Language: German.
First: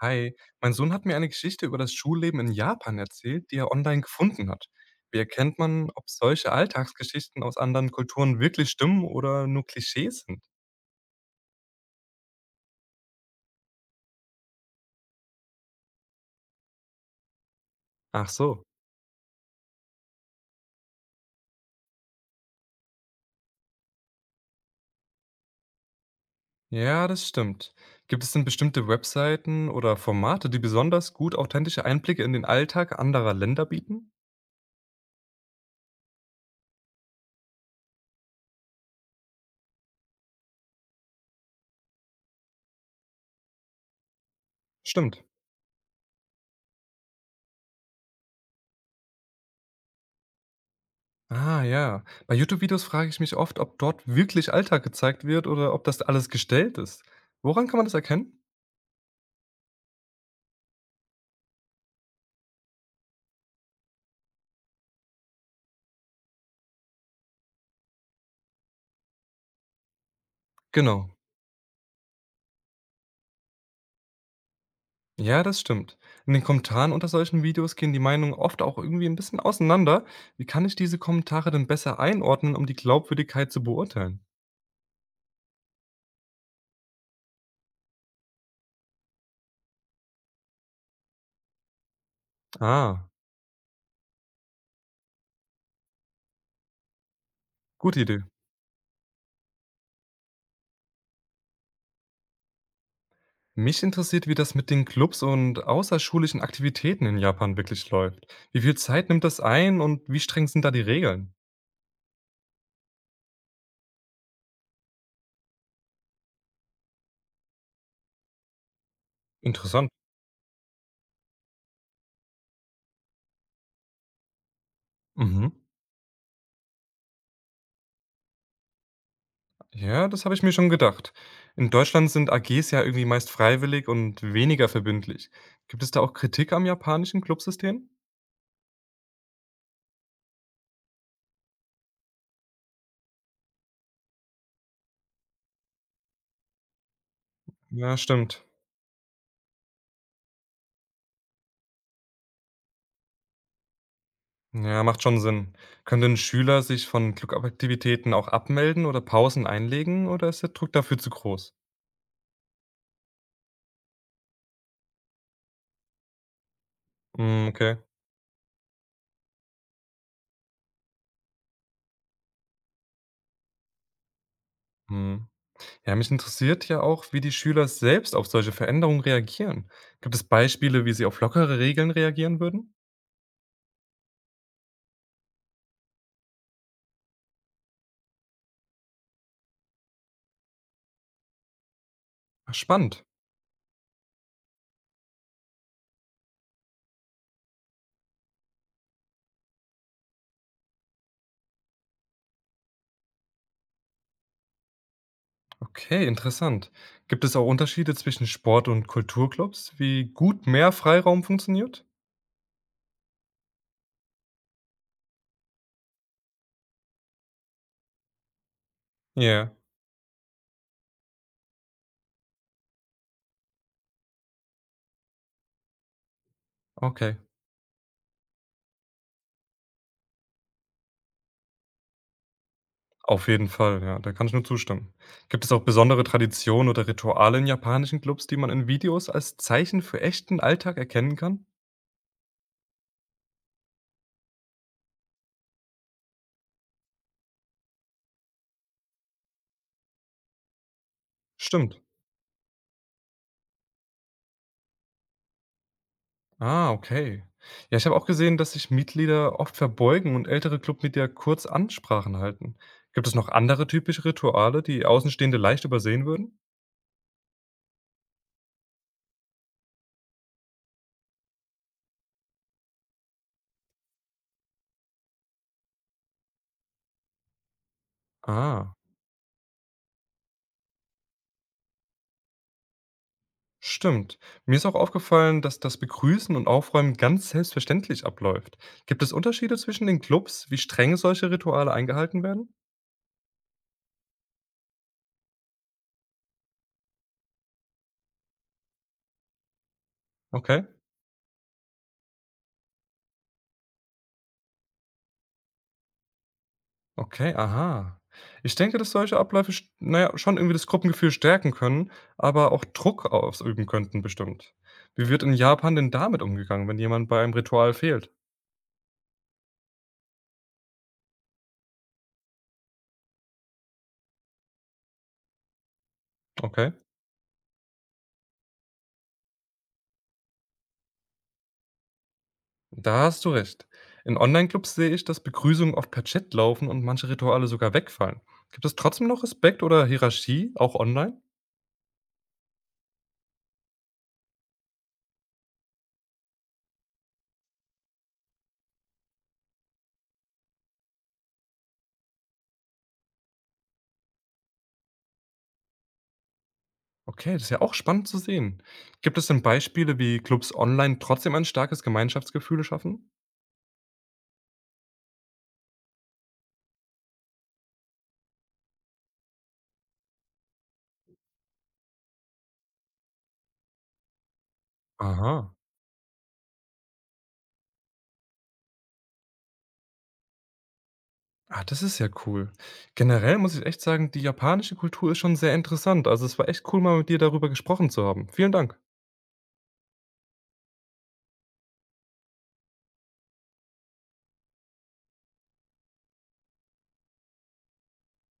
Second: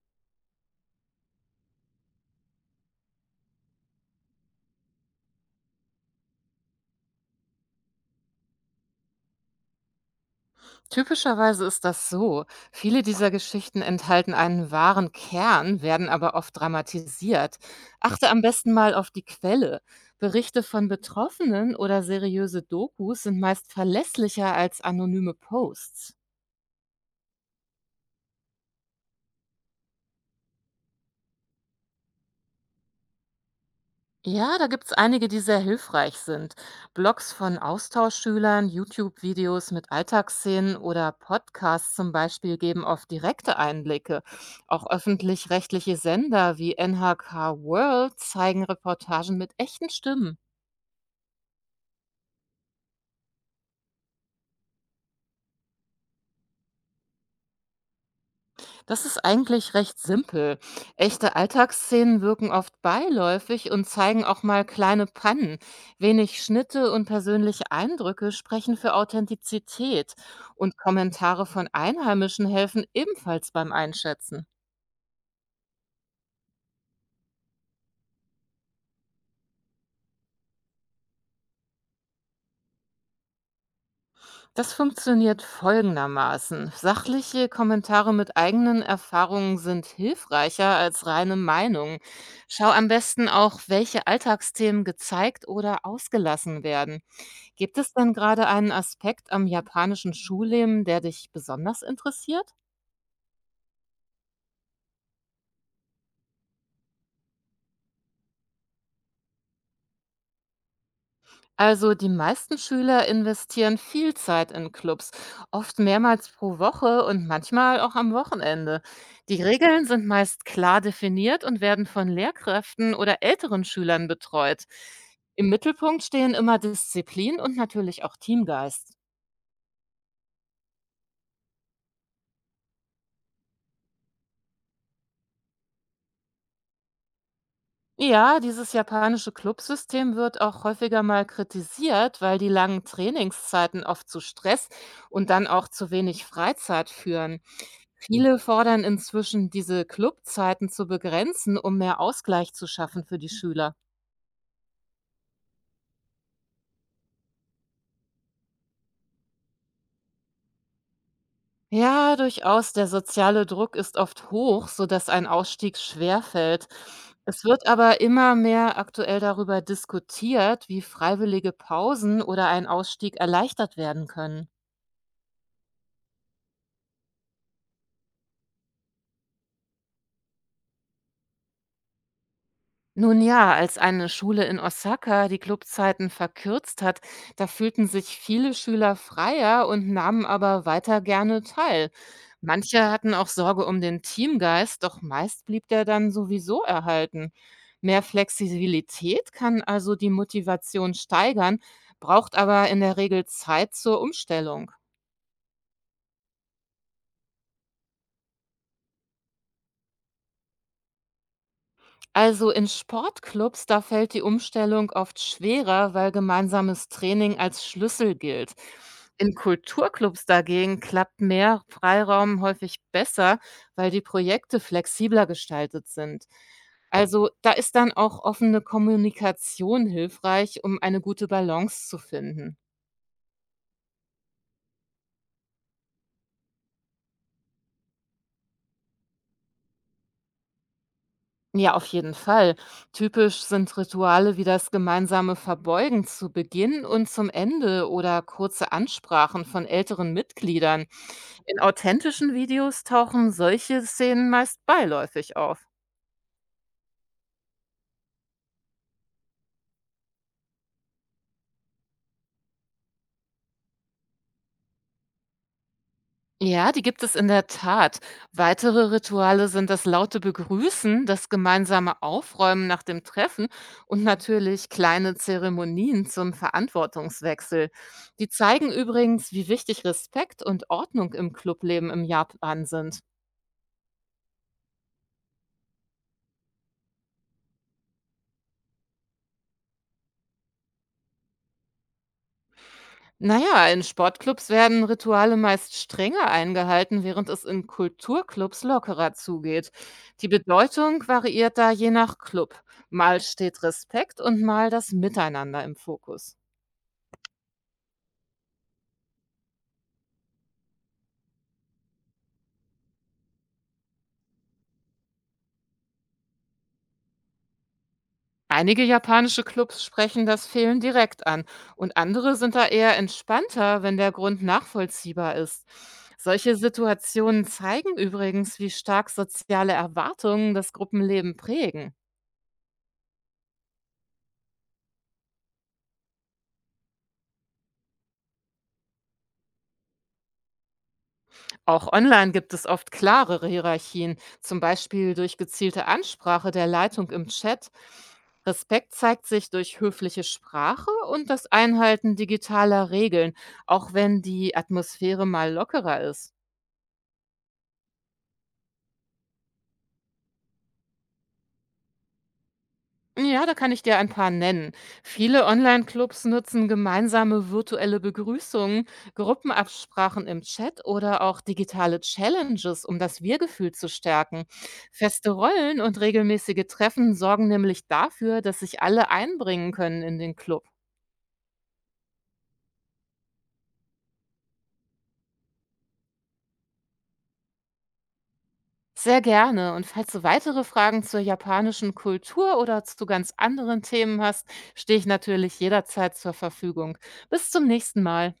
Hi, mein Sohn hat mir eine Geschichte über das Schulleben in Japan erzählt, die er online gefunden hat. Wie erkennt man, ob solche Alltagsgeschichten aus anderen Kulturen wirklich stimmen oder nur Klischees sind? Typischerweise ist das so. Viele dieser Geschichten enthalten einen wahren Kern, werden aber oft dramatisiert. Ach Achte am so. besten mal auf die Quelle. Berichte von Betroffenen oder seriöse Dokus sind meist verlässlicher als anonyme Posts. Ja, das stimmt. Gibt es denn bestimmte Webseiten oder Formate, die besonders gut authentische Einblicke in den Alltag anderer Länder bieten? Ja, da gibt's einige, die sehr hilfreich sind. Blogs von Austauschschülern, YouTube-Videos mit Alltagsszenen oder Podcasts zum Beispiel geben oft direkte Einblicke. Auch Stimmt. öffentlich-rechtliche Sender wie NHK World zeigen Reportagen mit echten Stimmen. Ah ja, bei YouTube-Videos frage ich mich oft, ob dort wirklich Alltag gezeigt wird oder ob das alles gestellt ist. Woran kann man das erkennen? Das ist eigentlich recht simpel. Echte Alltagsszenen wirken oft beiläufig und zeigen auch mal kleine Pannen. Wenig Schnitte und persönliche Eindrücke sprechen für Authentizität und Genau. Kommentare von Einheimischen helfen ebenfalls beim Einschätzen. Ja, das stimmt. In den Kommentaren unter solchen Videos gehen die Meinungen oft auch irgendwie ein bisschen auseinander. Wie kann ich diese Kommentare denn besser einordnen, um die Glaubwürdigkeit zu beurteilen? Das funktioniert folgendermaßen. Sachliche Kommentare mit eigenen Erfahrungen sind hilfreicher als reine Meinungen. Schau am Ah, besten auch, welche Alltagsthemen gezeigt oder ausgelassen werden. Gibt es gute denn Idee. gerade einen Aspekt am japanischen Schulleben, der dich besonders interessiert? Mich interessiert, wie das mit den Clubs und außerschulischen Aktivitäten in Japan wirklich läuft. Wie viel Zeit nimmt das ein und wie streng sind da die Regeln? Also die meisten Schüler investieren viel Zeit in Clubs, oft mehrmals pro Woche und manchmal auch am Wochenende. Die Regeln Interessant. sind meist klar definiert und werden von Lehrkräften oder älteren Schülern betreut. Im Mhm. Mittelpunkt stehen immer Disziplin und natürlich auch Teamgeist. Ja, das habe ich mir schon gedacht. In Deutschland sind AGs ja irgendwie meist freiwillig und weniger verbindlich. Gibt es da auch Kritik am japanischen Clubsystem? Ja, dieses japanische Clubsystem wird auch häufiger mal kritisiert, weil die langen Trainingszeiten oft zu Stress und dann auch zu wenig Freizeit führen. Ja, Viele stimmt. fordern inzwischen, diese Clubzeiten zu begrenzen, um mehr Ausgleich zu schaffen für die Schüler. Ja, macht schon Sinn. Können Schüler sich von Clubaktivitäten auch abmelden oder Pausen einlegen oder ist der Druck dafür zu groß? Ja, durchaus, der soziale Druck ist oft hoch, sodass ein Ausstieg schwerfällt. Es Hm, wird okay. aber immer mehr aktuell darüber diskutiert, wie freiwillige Pausen oder ein Ausstieg erleichtert werden können. Hm. Ja, mich interessiert ja auch, wie die Schüler selbst auf solche Veränderungen reagieren. Gibt es Beispiele, wie sie auf lockere Regeln reagieren würden? Nun ja, als eine Schule in Osaka die Clubzeiten verkürzt hat, da fühlten sich viele Schüler freier und nahmen aber weiter gerne teil. Ach, Manche spannend. hatten auch Sorge um den Teamgeist, doch meist blieb der dann sowieso erhalten. Mehr Flexibilität kann also die Motivation steigern, braucht aber in der Regel Zeit zur Umstellung. Okay, interessant. Gibt es auch Unterschiede zwischen Sport- und Kulturclubs, wie gut mehr Freiraum funktioniert? Also in Sportclubs, da fällt die Umstellung oft schwerer, weil gemeinsames Training als Schlüssel gilt. In Ja, Kulturclubs dagegen klappt mehr Freiraum häufig besser, weil die Projekte flexibler gestaltet sind. okay. Also da ist dann auch offene Kommunikation hilfreich, um eine gute Balance zu finden. Auf jeden Fall, ja, da kann ich nur zustimmen. Gibt es auch besondere Traditionen oder Rituale in japanischen Clubs, die man in Videos als Zeichen für echten Alltag erkennen kann? Ja, auf jeden Fall. Typisch sind Rituale wie das gemeinsame Verbeugen zu Beginn und zum Ende oder kurze Ansprachen von älteren Mitgliedern. In Stimmt. authentischen Videos tauchen solche Szenen meist beiläufig auf. Ah, okay. Ja, ich habe auch gesehen, dass sich Mitglieder oft verbeugen und ältere Clubmitglieder kurz Ansprachen halten. Gibt es noch andere typische Rituale, die Außenstehende leicht übersehen würden? Ja, die gibt es in der Tat. Weitere Rituale sind das laute Begrüßen, das gemeinsame Aufräumen nach dem Treffen und natürlich kleine Zeremonien zum Verantwortungswechsel. Die zeigen Ah, übrigens, wie wichtig Respekt und Ordnung im Clubleben im Japan sind. stimmt. Mir ist auch aufgefallen, dass das Begrüßen und Aufräumen ganz selbstverständlich abläuft. Gibt es Unterschiede zwischen den Clubs, wie streng solche Rituale eingehalten werden? Naja, in Sportclubs werden Rituale meist strenger eingehalten, während es in Kulturclubs lockerer zugeht. Die Okay. Bedeutung variiert da je nach Club. Mal steht Respekt und mal das Miteinander im Fokus. Okay, aha. Ich denke, dass solche Abläufe, sch na ja, schon irgendwie das Gruppengefühl stärken können, aber auch Druck ausüben könnten bestimmt. Wie wird in Japan denn damit umgegangen, wenn jemand bei einem Ritual fehlt? Einige japanische Clubs sprechen das Fehlen direkt an und andere sind da eher entspannter, wenn der Grund nachvollziehbar ist. Solche Okay, Situationen zeigen übrigens, wie stark soziale Erwartungen das Gruppenleben prägen. da hast du recht. In Online-Clubs sehe ich, dass Begrüßungen oft per Chat laufen und manche Rituale sogar wegfallen. Gibt es trotzdem noch Respekt oder Hierarchie, auch online? Auch online gibt es oft klarere Hierarchien, zum Beispiel durch gezielte Ansprache der Leitung im Chat. Respekt zeigt sich durch höfliche Sprache und das Einhalten digitaler Regeln, auch wenn die Atmosphäre mal lockerer ist. Okay, das ist ja auch spannend zu sehen. Gibt es denn Beispiele, wie Clubs online trotzdem ein starkes Gemeinschaftsgefühl schaffen? Ja, da kann ich dir ein paar nennen. Viele Online-Clubs nutzen gemeinsame virtuelle Begrüßungen, Gruppenabsprachen im Chat oder auch digitale Challenges, um das Wir-Gefühl zu stärken. Feste Aha. Rollen und regelmäßige Treffen sorgen nämlich dafür, dass sich alle einbringen können in den Club. Ah, das ist ja cool. Generell muss ich echt sagen, die japanische Kultur ist schon sehr interessant. Also, es war echt cool, mal mit dir darüber gesprochen zu haben. Vielen Dank. Sehr gerne. Und falls du weitere Fragen zur japanischen Kultur oder zu ganz anderen Themen hast, stehe ich natürlich jederzeit zur Verfügung. Bis zum nächsten Mal.